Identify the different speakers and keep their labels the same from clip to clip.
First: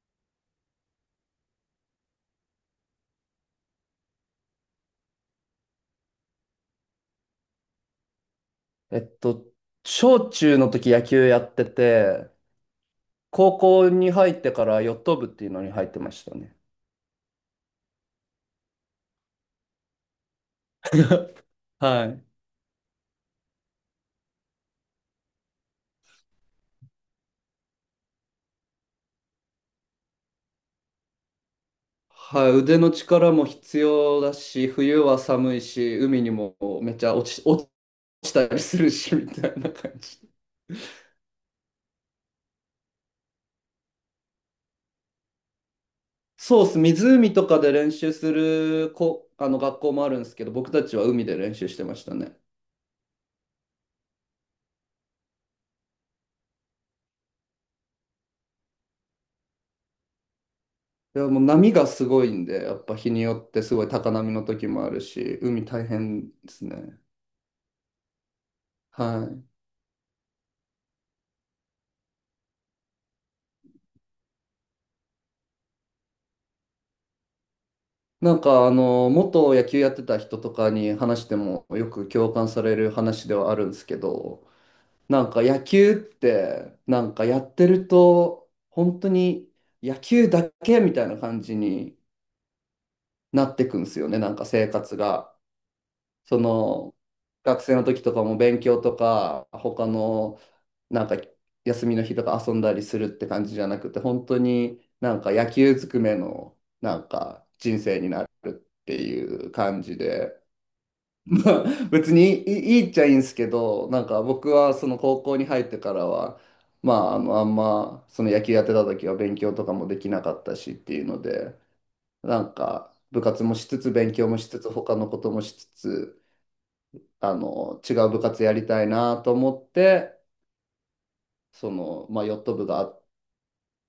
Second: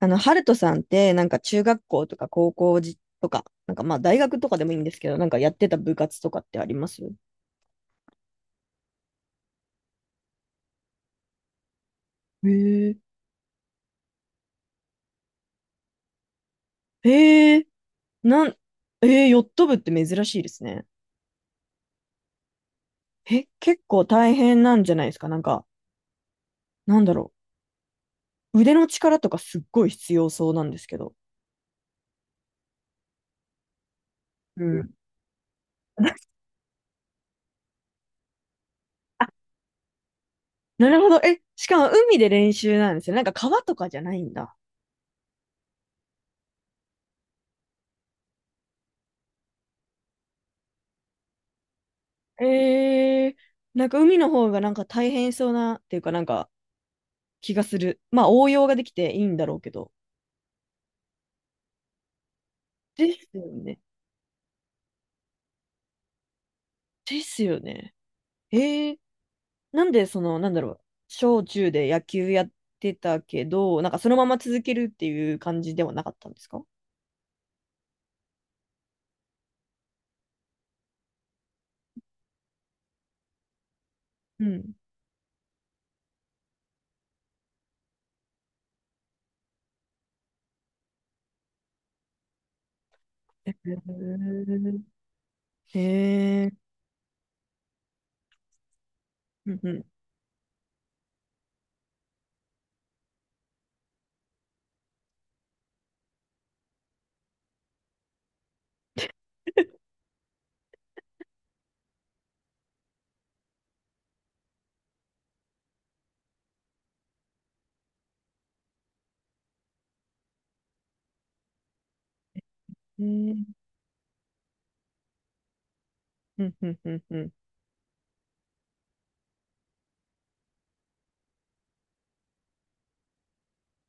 Speaker 1: ハルトさんって、なんか中学校とか高校じとか、なんかまあ大学とかでもいいんですけど、なんかやってた部活とかってあります？
Speaker 2: えっと、小中の時野球やってて、
Speaker 1: へえ
Speaker 2: 高校に入ってからヨット部っていうのに入ってましたね。
Speaker 1: へえなん、ヨット部って珍しいですね。
Speaker 2: はい。
Speaker 1: え、結構大変なんじゃないですかなんか、なんだろう。腕の力とかすっごい必要そうなんですけど。
Speaker 2: はい、腕の力も必要だ
Speaker 1: う
Speaker 2: し、
Speaker 1: ん。
Speaker 2: 冬は寒いし、海にもめっちゃ落ちたりするし、みたいな感じ。
Speaker 1: なるほど。え、しかも海で練習なんですよね。なんか川とかじゃないんだ。
Speaker 2: そうっす、湖とかで練習するこ、あの学校もあるんですけど、僕たちは海で練習してましたね。
Speaker 1: ええ、なんか海の方がなんか大変そうなっていうかなんか気がする。まあ応用ができていいんだろうけど。
Speaker 2: いや、もう波がすごいんで、やっぱ
Speaker 1: で
Speaker 2: 日に
Speaker 1: す
Speaker 2: よ
Speaker 1: よ
Speaker 2: ってす
Speaker 1: ね。
Speaker 2: ごい高波の時もあるし、海大変ですね。
Speaker 1: ですよね。えー、
Speaker 2: はい。
Speaker 1: なんでその、なんだろう、小中で野球やってたけど、なんかそのまま続けるっていう感じではなかったんですか？
Speaker 2: なんか元野球やってた人とかに話してもよく共感される話ではあるんですけ
Speaker 1: う
Speaker 2: ど、
Speaker 1: ん。
Speaker 2: なんか野球ってなんかやってると本当に野球だけみたいな感じにな
Speaker 1: へ
Speaker 2: って
Speaker 1: え
Speaker 2: くんですよね、なんか生活が。
Speaker 1: ー。
Speaker 2: そ
Speaker 1: えー
Speaker 2: の、学生の時とかも勉強とか
Speaker 1: うん
Speaker 2: 他の、なんか休みの日とか遊んだりするって感じじゃなくて、本当になんか野球ずくめのなんか人生になるっていう感じで、まあ 別にいいっちゃいいんですけど、なんか僕はその高校に入ってからはまあ、あのあんまその野球やってた時は勉強とかもできなかったしっていうので、なんか
Speaker 1: う
Speaker 2: 部
Speaker 1: ん。へ
Speaker 2: 活も
Speaker 1: ー
Speaker 2: しつつ勉強もしつつ他のこともしつつ、
Speaker 1: うんうんうんうん。
Speaker 2: あの、違う部活やりたいなと思って、その、まあ、ヨット部があっ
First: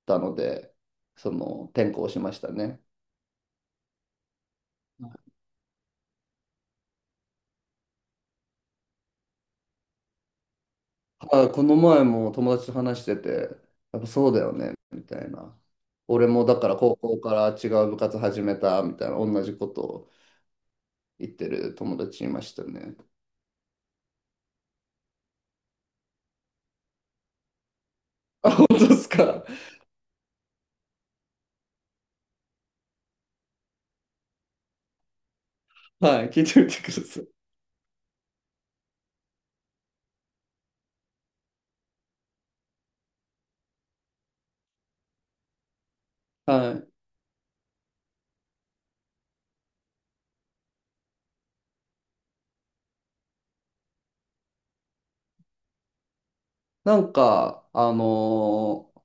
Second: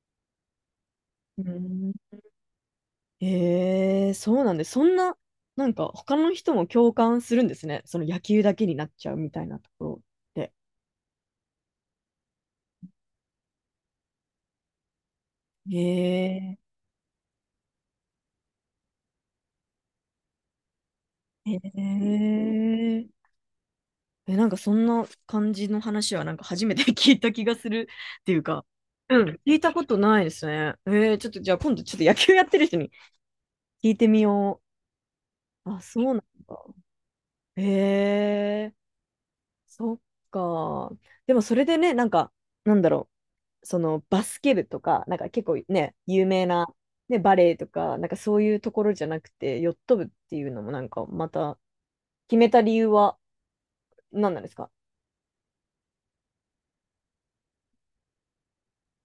Speaker 2: たので、そ
Speaker 1: う
Speaker 2: の、転
Speaker 1: ん
Speaker 2: 校しましたね。
Speaker 1: へえー、そうなんで、そんな、なんか他の人も共感するんですね。その野球だけになっちゃうみたいなところって。
Speaker 2: あ、この前も友達と話してて、やっぱそうだよね、みたいな。
Speaker 1: へ
Speaker 2: 俺もだ
Speaker 1: え
Speaker 2: から高校から違う部活始めた、みたいな、同じことを言って
Speaker 1: ー。へ
Speaker 2: る友
Speaker 1: え
Speaker 2: 達いましたね。
Speaker 1: ー。え、なんかそんな感じの話はなんか初めて 聞いた気がするっていう
Speaker 2: あ、
Speaker 1: か、
Speaker 2: 本当です
Speaker 1: うん。
Speaker 2: か。
Speaker 1: 聞いたことないですね。ちょっとじゃあ今度ちょっと野球やってる人に聞いてみよう。あ、そうなん
Speaker 2: はい、聞い
Speaker 1: だ。
Speaker 2: てみてください。
Speaker 1: えー、そっか。でもそれでね、なんか、なんだろう、そのバスケ部とか、なんか結構ね、有名な、
Speaker 2: はい。
Speaker 1: ね、バレエとか、なんかそういうところじゃなくて、ヨット部っていうのもなんかまた決めた理由は何なんですか？
Speaker 2: なんか、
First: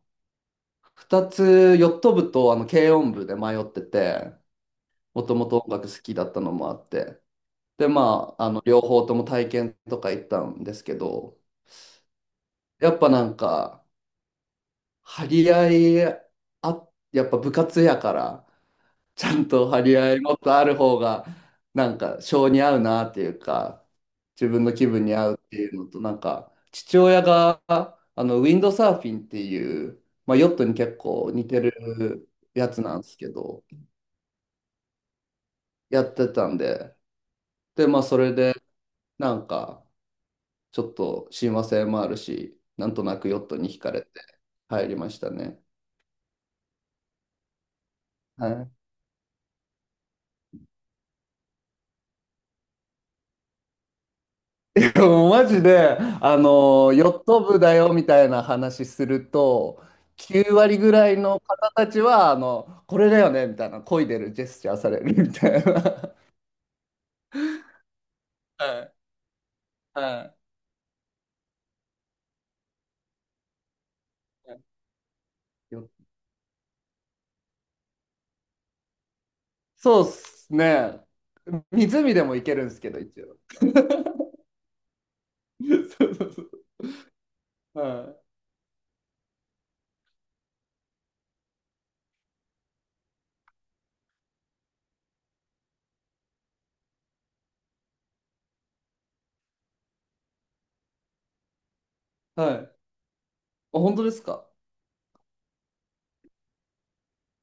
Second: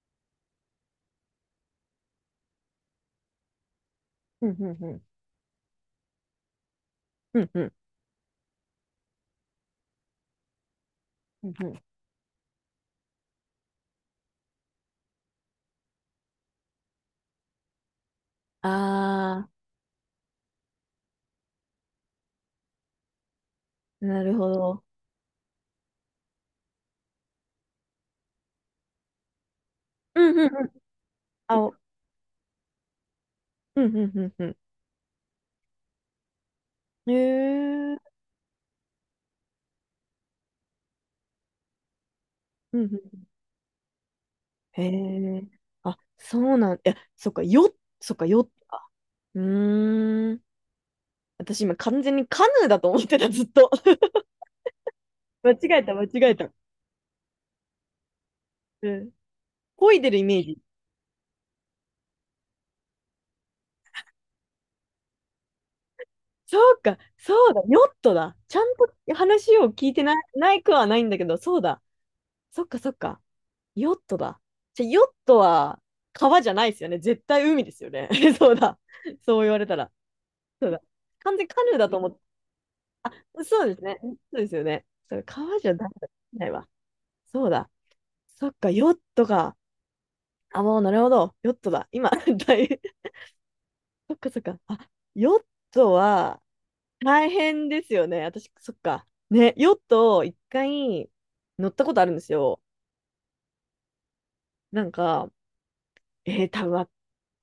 Speaker 2: 2つ、ヨット部とあの軽音部で迷ってて、
Speaker 1: うんうんうん。
Speaker 2: もともと音楽好きだったのもあって。
Speaker 1: うんうん。
Speaker 2: で、まあ、あの、両方とも体験とか行ったんですけど、
Speaker 1: うんうん。
Speaker 2: やっぱなんか、張り合い、あ、やっぱ部活やから、
Speaker 1: あ
Speaker 2: ちゃん
Speaker 1: ー
Speaker 2: と張り合いもっとある方が、なんか、性に合うなっていうか、
Speaker 1: なる
Speaker 2: 自
Speaker 1: ほ
Speaker 2: 分の
Speaker 1: ど。
Speaker 2: 気分に合うっていうのと、なんか、父親が、あの、ウィンドサーフィンっていう、
Speaker 1: う
Speaker 2: まあ、
Speaker 1: んうん
Speaker 2: ヨット
Speaker 1: うん。
Speaker 2: に結構似
Speaker 1: あ、
Speaker 2: て
Speaker 1: お
Speaker 2: るやつなんですけど、
Speaker 1: うんうんうんう
Speaker 2: やってたんで、
Speaker 1: ん。へ
Speaker 2: で、
Speaker 1: え、
Speaker 2: まあ、それで、なんか、ちょっと親和性もあるし、
Speaker 1: うんう
Speaker 2: なんとな
Speaker 1: ん。
Speaker 2: くヨットに惹かれて
Speaker 1: へ
Speaker 2: 入りました
Speaker 1: え。
Speaker 2: ね。
Speaker 1: あ、そうなん、いや、そっか、よ、そっか、
Speaker 2: は
Speaker 1: よ、
Speaker 2: い、
Speaker 1: うーん。私今完全にカヌーだと思ってた、ずっと。
Speaker 2: でもマ
Speaker 1: 間
Speaker 2: ジで、
Speaker 1: 違えた、間違え
Speaker 2: あ
Speaker 1: た。
Speaker 2: の、ヨット部だよみたいな話
Speaker 1: う
Speaker 2: す
Speaker 1: ん。
Speaker 2: ると、
Speaker 1: 漕いでるイメー
Speaker 2: 9
Speaker 1: ジ。
Speaker 2: 割ぐらいの方たちは、あの、これだよねみたいな、漕いでるジェスチャーされるみたいな。
Speaker 1: そうか、そうだ、ヨットだ。ちゃ
Speaker 2: は
Speaker 1: ん
Speaker 2: い、
Speaker 1: と話を聞いてない、
Speaker 2: は
Speaker 1: ないくはないんだけど、そうだ。そっか、そっか。ヨットだ。じゃ、ヨット
Speaker 2: い。
Speaker 1: は
Speaker 2: よ、
Speaker 1: 川じゃないですよね。絶対海ですよね。そうだ。そう言われたら。
Speaker 2: そうっす
Speaker 1: そうだ。
Speaker 2: ね。
Speaker 1: 完全カヌーだと思っ
Speaker 2: 湖
Speaker 1: て、
Speaker 2: でも行けるんですけど、
Speaker 1: あ、
Speaker 2: 一応。
Speaker 1: そうですね。そ うですよね。そう、川じゃダメ
Speaker 2: そ
Speaker 1: だ。
Speaker 2: うそうそ
Speaker 1: ない
Speaker 2: う。
Speaker 1: わ。そうだ。
Speaker 2: は
Speaker 1: そっか、ヨットか。あ、もうなるほど。ヨットだ。今、大変。そっかそっか。あ、ヨットは大変ですよね。私、そっか。ね、ヨットを一回乗ったことあるんです
Speaker 2: い。はい。
Speaker 1: よ。
Speaker 2: あ、本当ですか。
Speaker 1: なんか、多分、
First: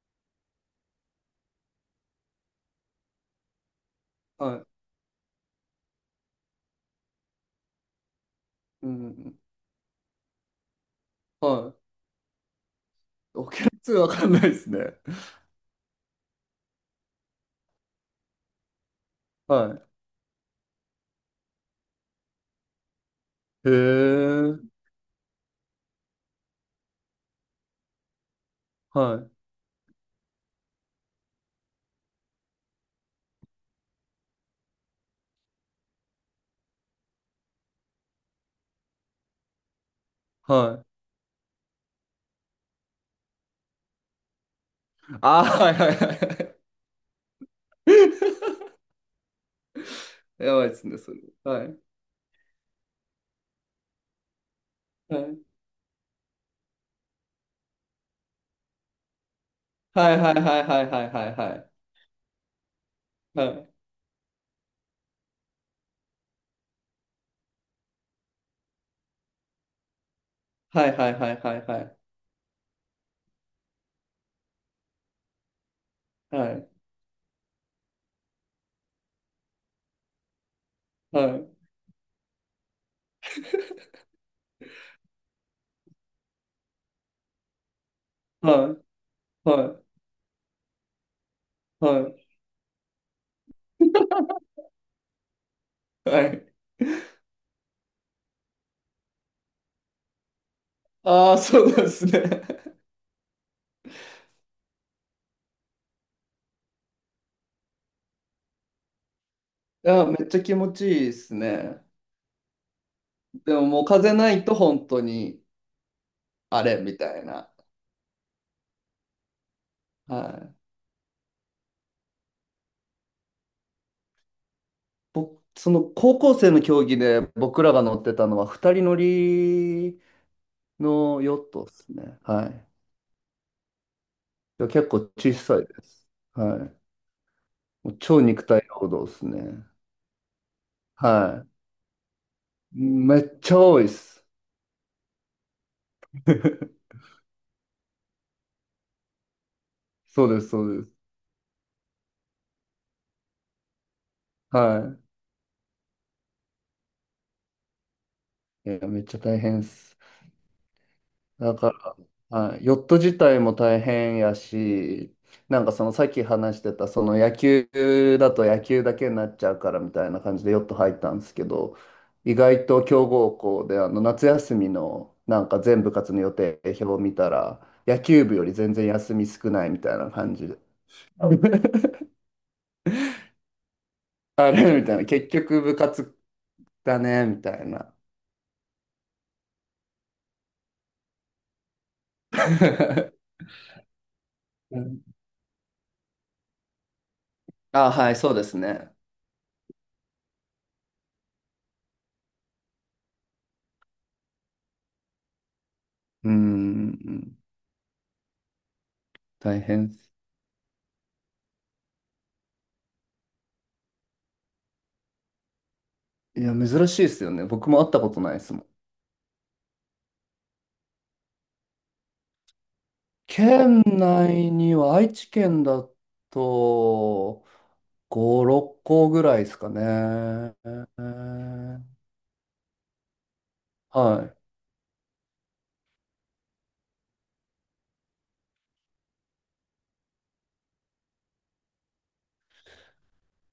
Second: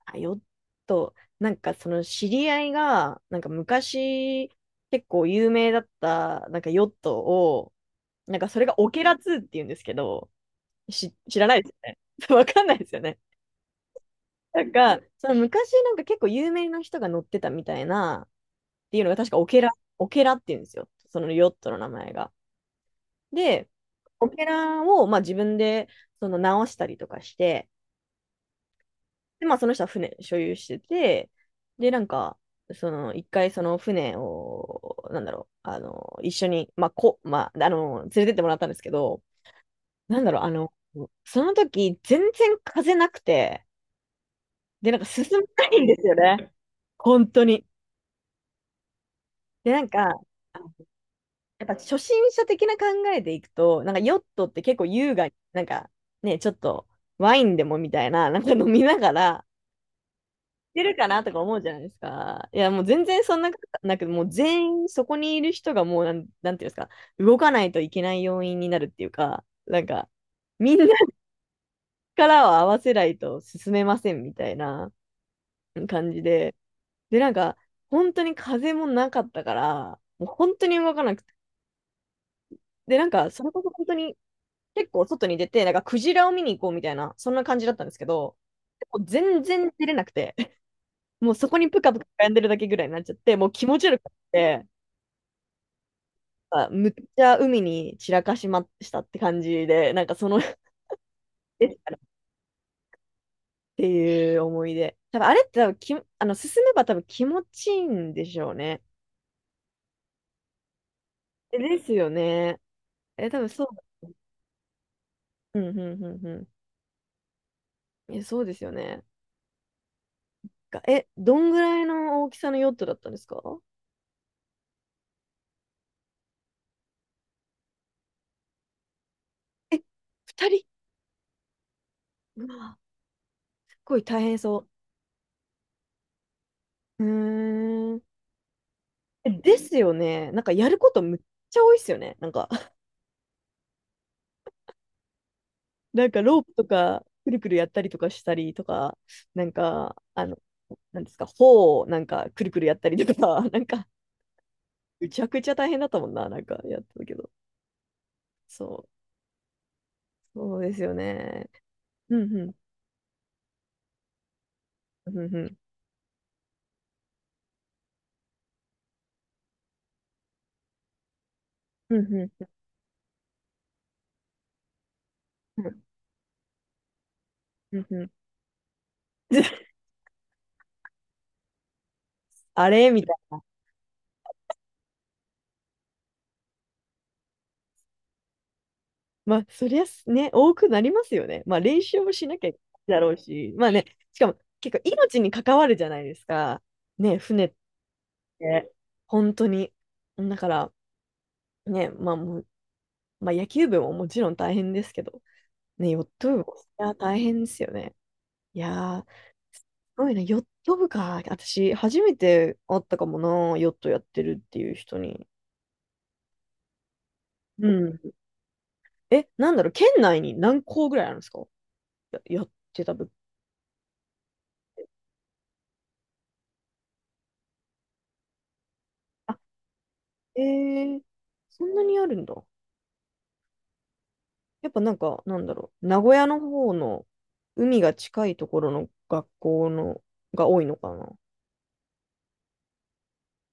Speaker 1: あヨット、なんかその知り合いが、なんか昔、
Speaker 2: はい。
Speaker 1: 結構有名だった、なんかヨットを、なんかそれが
Speaker 2: う
Speaker 1: オケラ2
Speaker 2: ん。
Speaker 1: って言うんですけど、知らないで
Speaker 2: は
Speaker 1: すよ
Speaker 2: い。
Speaker 1: ね。わかんないですよね。
Speaker 2: オケラわかんないで
Speaker 1: な
Speaker 2: す
Speaker 1: ん
Speaker 2: ね。
Speaker 1: か、その昔なんか結構有名な人が乗ってたみたいな、っていうのが確かオケラ、
Speaker 2: は
Speaker 1: オケラって言うんですよ。そのヨットの名前が。で、
Speaker 2: い。へ
Speaker 1: オケ
Speaker 2: え。
Speaker 1: ラをまあ自分でその直したりとかして、
Speaker 2: は
Speaker 1: で、
Speaker 2: い。
Speaker 1: まあその人は船所有してて、で、なんか、その一回その船を、なんだろう、一緒に、まあ、こ、まあ、連れてってもらったんですけど、なんだろう、
Speaker 2: はい。
Speaker 1: その時、全然風なくて、で、なんか進
Speaker 2: ああ、
Speaker 1: まな
Speaker 2: はい
Speaker 1: いん
Speaker 2: は
Speaker 1: で
Speaker 2: い
Speaker 1: す
Speaker 2: は
Speaker 1: よね。
Speaker 2: い。
Speaker 1: 本当に。で、なんか、
Speaker 2: やばいですね、それ。は
Speaker 1: やっぱ
Speaker 2: い。
Speaker 1: 初心者的な考えでいくと、なんかヨットって結構優
Speaker 2: は
Speaker 1: 雅に、
Speaker 2: い。
Speaker 1: なんかね、ちょっとワインでもみたいな、なんか飲みながら、
Speaker 2: はいはいはいは
Speaker 1: 出
Speaker 2: い
Speaker 1: る
Speaker 2: は
Speaker 1: かなと
Speaker 2: い
Speaker 1: か思
Speaker 2: は
Speaker 1: うじ
Speaker 2: い。
Speaker 1: ゃないですか。いや、もう全然そん
Speaker 2: は
Speaker 1: なこ
Speaker 2: い。
Speaker 1: となく、もう全員そこにいる人がもうなん、なんていうんですか、動かないといけない要因になるっていうか、なんか、みんな
Speaker 2: はいはいはいはいはい。
Speaker 1: 力を合わせないと進めませんみたいな感じ
Speaker 2: は
Speaker 1: で、
Speaker 2: い。
Speaker 1: で、なんか、本当に風もなかったから、もう本当に動かな
Speaker 2: は
Speaker 1: くて。
Speaker 2: い。
Speaker 1: で、なんか、それこそ本当に結構外に出て、なんかクジラを見に行こうみたいな、そんな感じだったんですけど、
Speaker 2: は
Speaker 1: も
Speaker 2: い。
Speaker 1: う全然
Speaker 2: は
Speaker 1: 出
Speaker 2: い
Speaker 1: れなくて、もうそこにぷか
Speaker 2: は
Speaker 1: ぷか
Speaker 2: い。
Speaker 1: 浮んでるだけぐらいになっちゃって、もう気持ち悪くて、
Speaker 2: はい。
Speaker 1: あむっちゃ海に散らかしましたって感じで、なんかその っ
Speaker 2: ああ、そうなんですね。
Speaker 1: ていう思い出。多分あれって多分き、あの、進めば多分気持ちいいんでしょうね。
Speaker 2: いや、めっちゃ気持ちいいです
Speaker 1: えで
Speaker 2: ね。
Speaker 1: すよね。え、多分
Speaker 2: でも
Speaker 1: そ
Speaker 2: もう風ないと本当に
Speaker 1: う。うん、うん、うん、うん。
Speaker 2: あれみたいな。
Speaker 1: え、そうですよね。
Speaker 2: はい。
Speaker 1: がえ、どんぐらいの大きさのヨットだったんですか？
Speaker 2: 僕、その高校生の競技で僕らが乗ってたのは二人乗
Speaker 1: え
Speaker 2: り
Speaker 1: 二人
Speaker 2: のヨットですね。
Speaker 1: う
Speaker 2: はい。
Speaker 1: わ、すっごい大変そ
Speaker 2: 結構小さいです。はい。
Speaker 1: う。う
Speaker 2: も
Speaker 1: ー
Speaker 2: う
Speaker 1: ん。
Speaker 2: 超肉体労働です
Speaker 1: えで
Speaker 2: ね。
Speaker 1: すよね。なんかやることむっ
Speaker 2: は
Speaker 1: ちゃ多いっすよね。なんか、
Speaker 2: い。めっちゃ多いです。
Speaker 1: なんかロープと か、くるくるやったりとかしたりとか、なんか、
Speaker 2: そうです、そうです。
Speaker 1: なんですか、帆をなんかくるくるやったりとか、なんか、
Speaker 2: は
Speaker 1: むちゃくちゃ大変だったもんな、なんかやってたけど。そ
Speaker 2: い。いや、
Speaker 1: う、
Speaker 2: めっちゃ大変です。
Speaker 1: そうですよね。
Speaker 2: だか、
Speaker 1: うんうん、
Speaker 2: はい、ヨット自体も大変や
Speaker 1: う
Speaker 2: し、
Speaker 1: んうん、
Speaker 2: なんかそのさっき話してた、その野球だと野球だけになっちゃうからみたいな感じでヨット入ったんですけど、
Speaker 1: うんう
Speaker 2: 意
Speaker 1: ん、
Speaker 2: 外と強豪校であの夏休みのなんか
Speaker 1: うん
Speaker 2: 全部活の予定表を見たら、
Speaker 1: うん。
Speaker 2: 野
Speaker 1: うん
Speaker 2: 球部より全然休み少ない みたいな感じで、あ
Speaker 1: あれみたいな、
Speaker 2: あれみたいな、結局部活だねみたいな。
Speaker 1: まあ、そりゃすね、多くなりますよね。まあ、練習もしなきゃいけないだろう し、まあね、しかも結
Speaker 2: う
Speaker 1: 構
Speaker 2: ん、
Speaker 1: 命に関わるじゃないですか。ね、船っ
Speaker 2: あ、はい、そうです
Speaker 1: て、
Speaker 2: ね。
Speaker 1: 本当に。だから、ね、まあもう、まあ、野球部ももちろん大変ですけど、ね、ヨッ
Speaker 2: う
Speaker 1: ト部もそりゃ大
Speaker 2: ん、
Speaker 1: 変ですよね。いやー、
Speaker 2: 大
Speaker 1: す
Speaker 2: 変。
Speaker 1: ごいね、ヨット部か。私、初めて会ったかもな、ヨットやってるっていう人に。
Speaker 2: いや、珍しいですよね。
Speaker 1: う
Speaker 2: 僕も会っ
Speaker 1: ん。
Speaker 2: たことないですもん。
Speaker 1: え、なんだろう、県内に何校ぐらいあるんですか？やってた部。
Speaker 2: 県内には愛知県だと5、6個ぐらいですか
Speaker 1: え
Speaker 2: ね。
Speaker 1: ー、そんなにあるんだ。
Speaker 2: はい。
Speaker 1: やっぱなんか、なんだろう、名古屋の方の海が近いところの学校のが多いのかな。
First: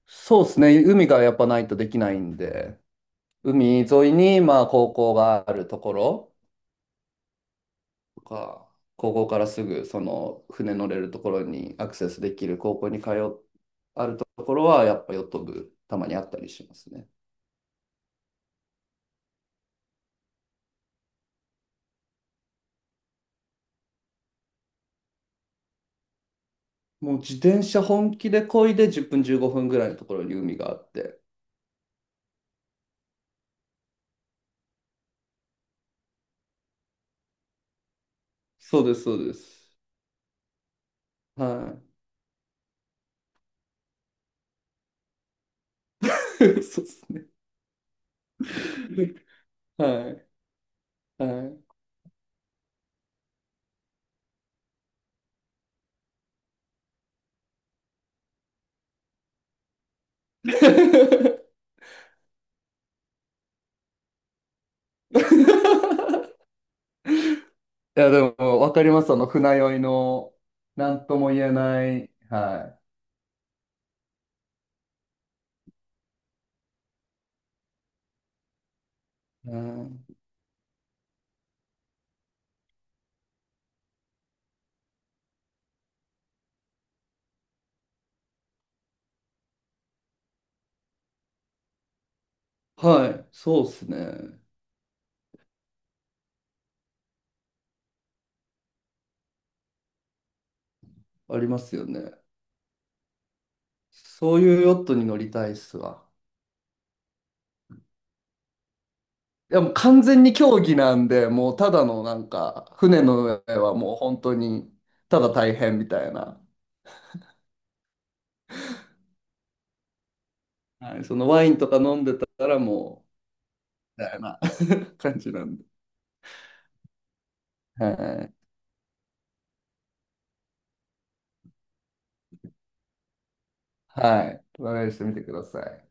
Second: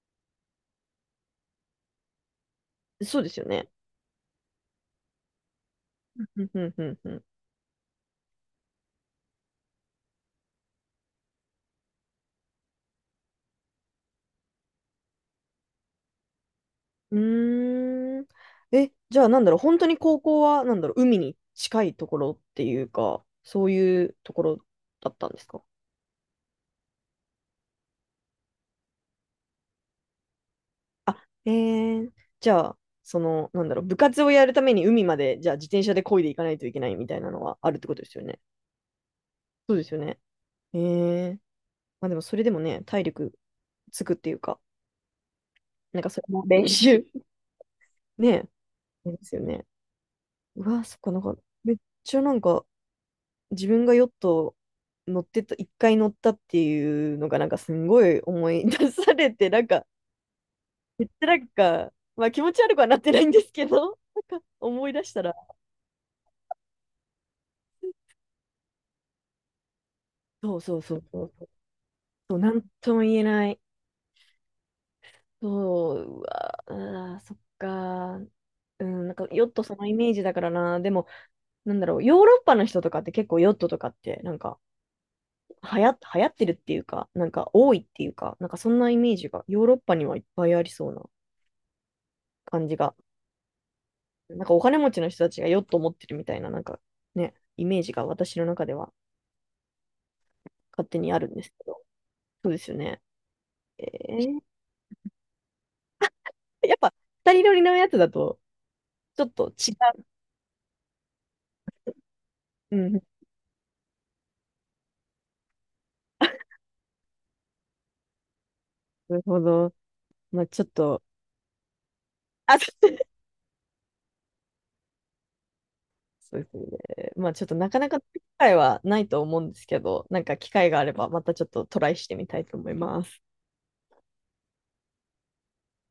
Speaker 2: そうですね。海がやっぱないとできないんで、
Speaker 1: そうですよね。
Speaker 2: 海沿いにまあ高校があるところ
Speaker 1: ふんふんふんふん。
Speaker 2: とか、高校からすぐその船乗れるところにアクセスできる高校に通う、あるところはやっぱヨット部たまにあったりしますね。
Speaker 1: うーん。え、じゃあなんだろう、本当に高校は、なんだろう、海に近いところっていうか、そういうところだったんですか？
Speaker 2: もう自転車本気で漕いで10分15分ぐらいのところに海があって。
Speaker 1: あ、じゃあ、その、なんだろう、部活をやるために海まで、じゃあ自転車で漕いでいかないといけないみたいなのはあるってことですよね。
Speaker 2: そうです、そうで
Speaker 1: そ
Speaker 2: す。
Speaker 1: うですよね。えー。
Speaker 2: は
Speaker 1: まあでもそれでもね、体力つくっていうか、なんかそれも
Speaker 2: い。
Speaker 1: 練
Speaker 2: そうで
Speaker 1: 習。
Speaker 2: す ね。
Speaker 1: ねえ、ですよね。
Speaker 2: はい。
Speaker 1: うわ、そっか、なんか、
Speaker 2: はい。
Speaker 1: めっちゃなんか、自分がヨット乗ってた、一回乗ったっていうのが、なんかすんごい思い出されて、なんか、めっちゃな んか、まあ気持ち悪くはなってないんですけど、なんか思い出したら、
Speaker 2: いや、でも、わかります。その船酔いの、
Speaker 1: そうそう
Speaker 2: な
Speaker 1: そう
Speaker 2: んと
Speaker 1: そ
Speaker 2: も
Speaker 1: う
Speaker 2: 言えない。
Speaker 1: そう、なん
Speaker 2: は
Speaker 1: とも言えない。そう、うわ、あー、そっか。うん、なんかヨ
Speaker 2: い。
Speaker 1: ッ
Speaker 2: う
Speaker 1: トそのイ
Speaker 2: ん、
Speaker 1: メージだからな。でも、なんだろう、ヨーロッパの人とかって結構ヨットとかってなんか流行ってるっていうか、なんか多いっていうか、なんかそんなイメージがヨーロッパにはいっぱいありそうな感じが、
Speaker 2: はい。そうですね。
Speaker 1: なんかお金持ちの人たちがヨット持ってるみたいな、なんかね、イメージが私の中では勝手にあるん
Speaker 2: あ
Speaker 1: で
Speaker 2: り
Speaker 1: すけ
Speaker 2: ます
Speaker 1: ど、
Speaker 2: よね。
Speaker 1: そうですよね。え
Speaker 2: そ
Speaker 1: ー、
Speaker 2: ういうヨットに乗りたいっすわ。
Speaker 1: やっぱ二人乗りのやつだとちょっと
Speaker 2: で
Speaker 1: 違
Speaker 2: も完
Speaker 1: う。
Speaker 2: 全に競技なんで、もうただのなんか、
Speaker 1: うん、
Speaker 2: 船の上はもう本当に、ただ大変みたいな。
Speaker 1: なるほど。まあちょっ
Speaker 2: は
Speaker 1: と、
Speaker 2: い、そのワインとか飲んでた
Speaker 1: あ、
Speaker 2: ら
Speaker 1: そう
Speaker 2: もう、みたいな 感じなんで。
Speaker 1: そうですね。まあちょっとなかなか機
Speaker 2: はい。
Speaker 1: 会はないと思うんですけど、なんか機会があればまたちょっとトライしてみたいと思います。
Speaker 2: はい。トライしてみてください。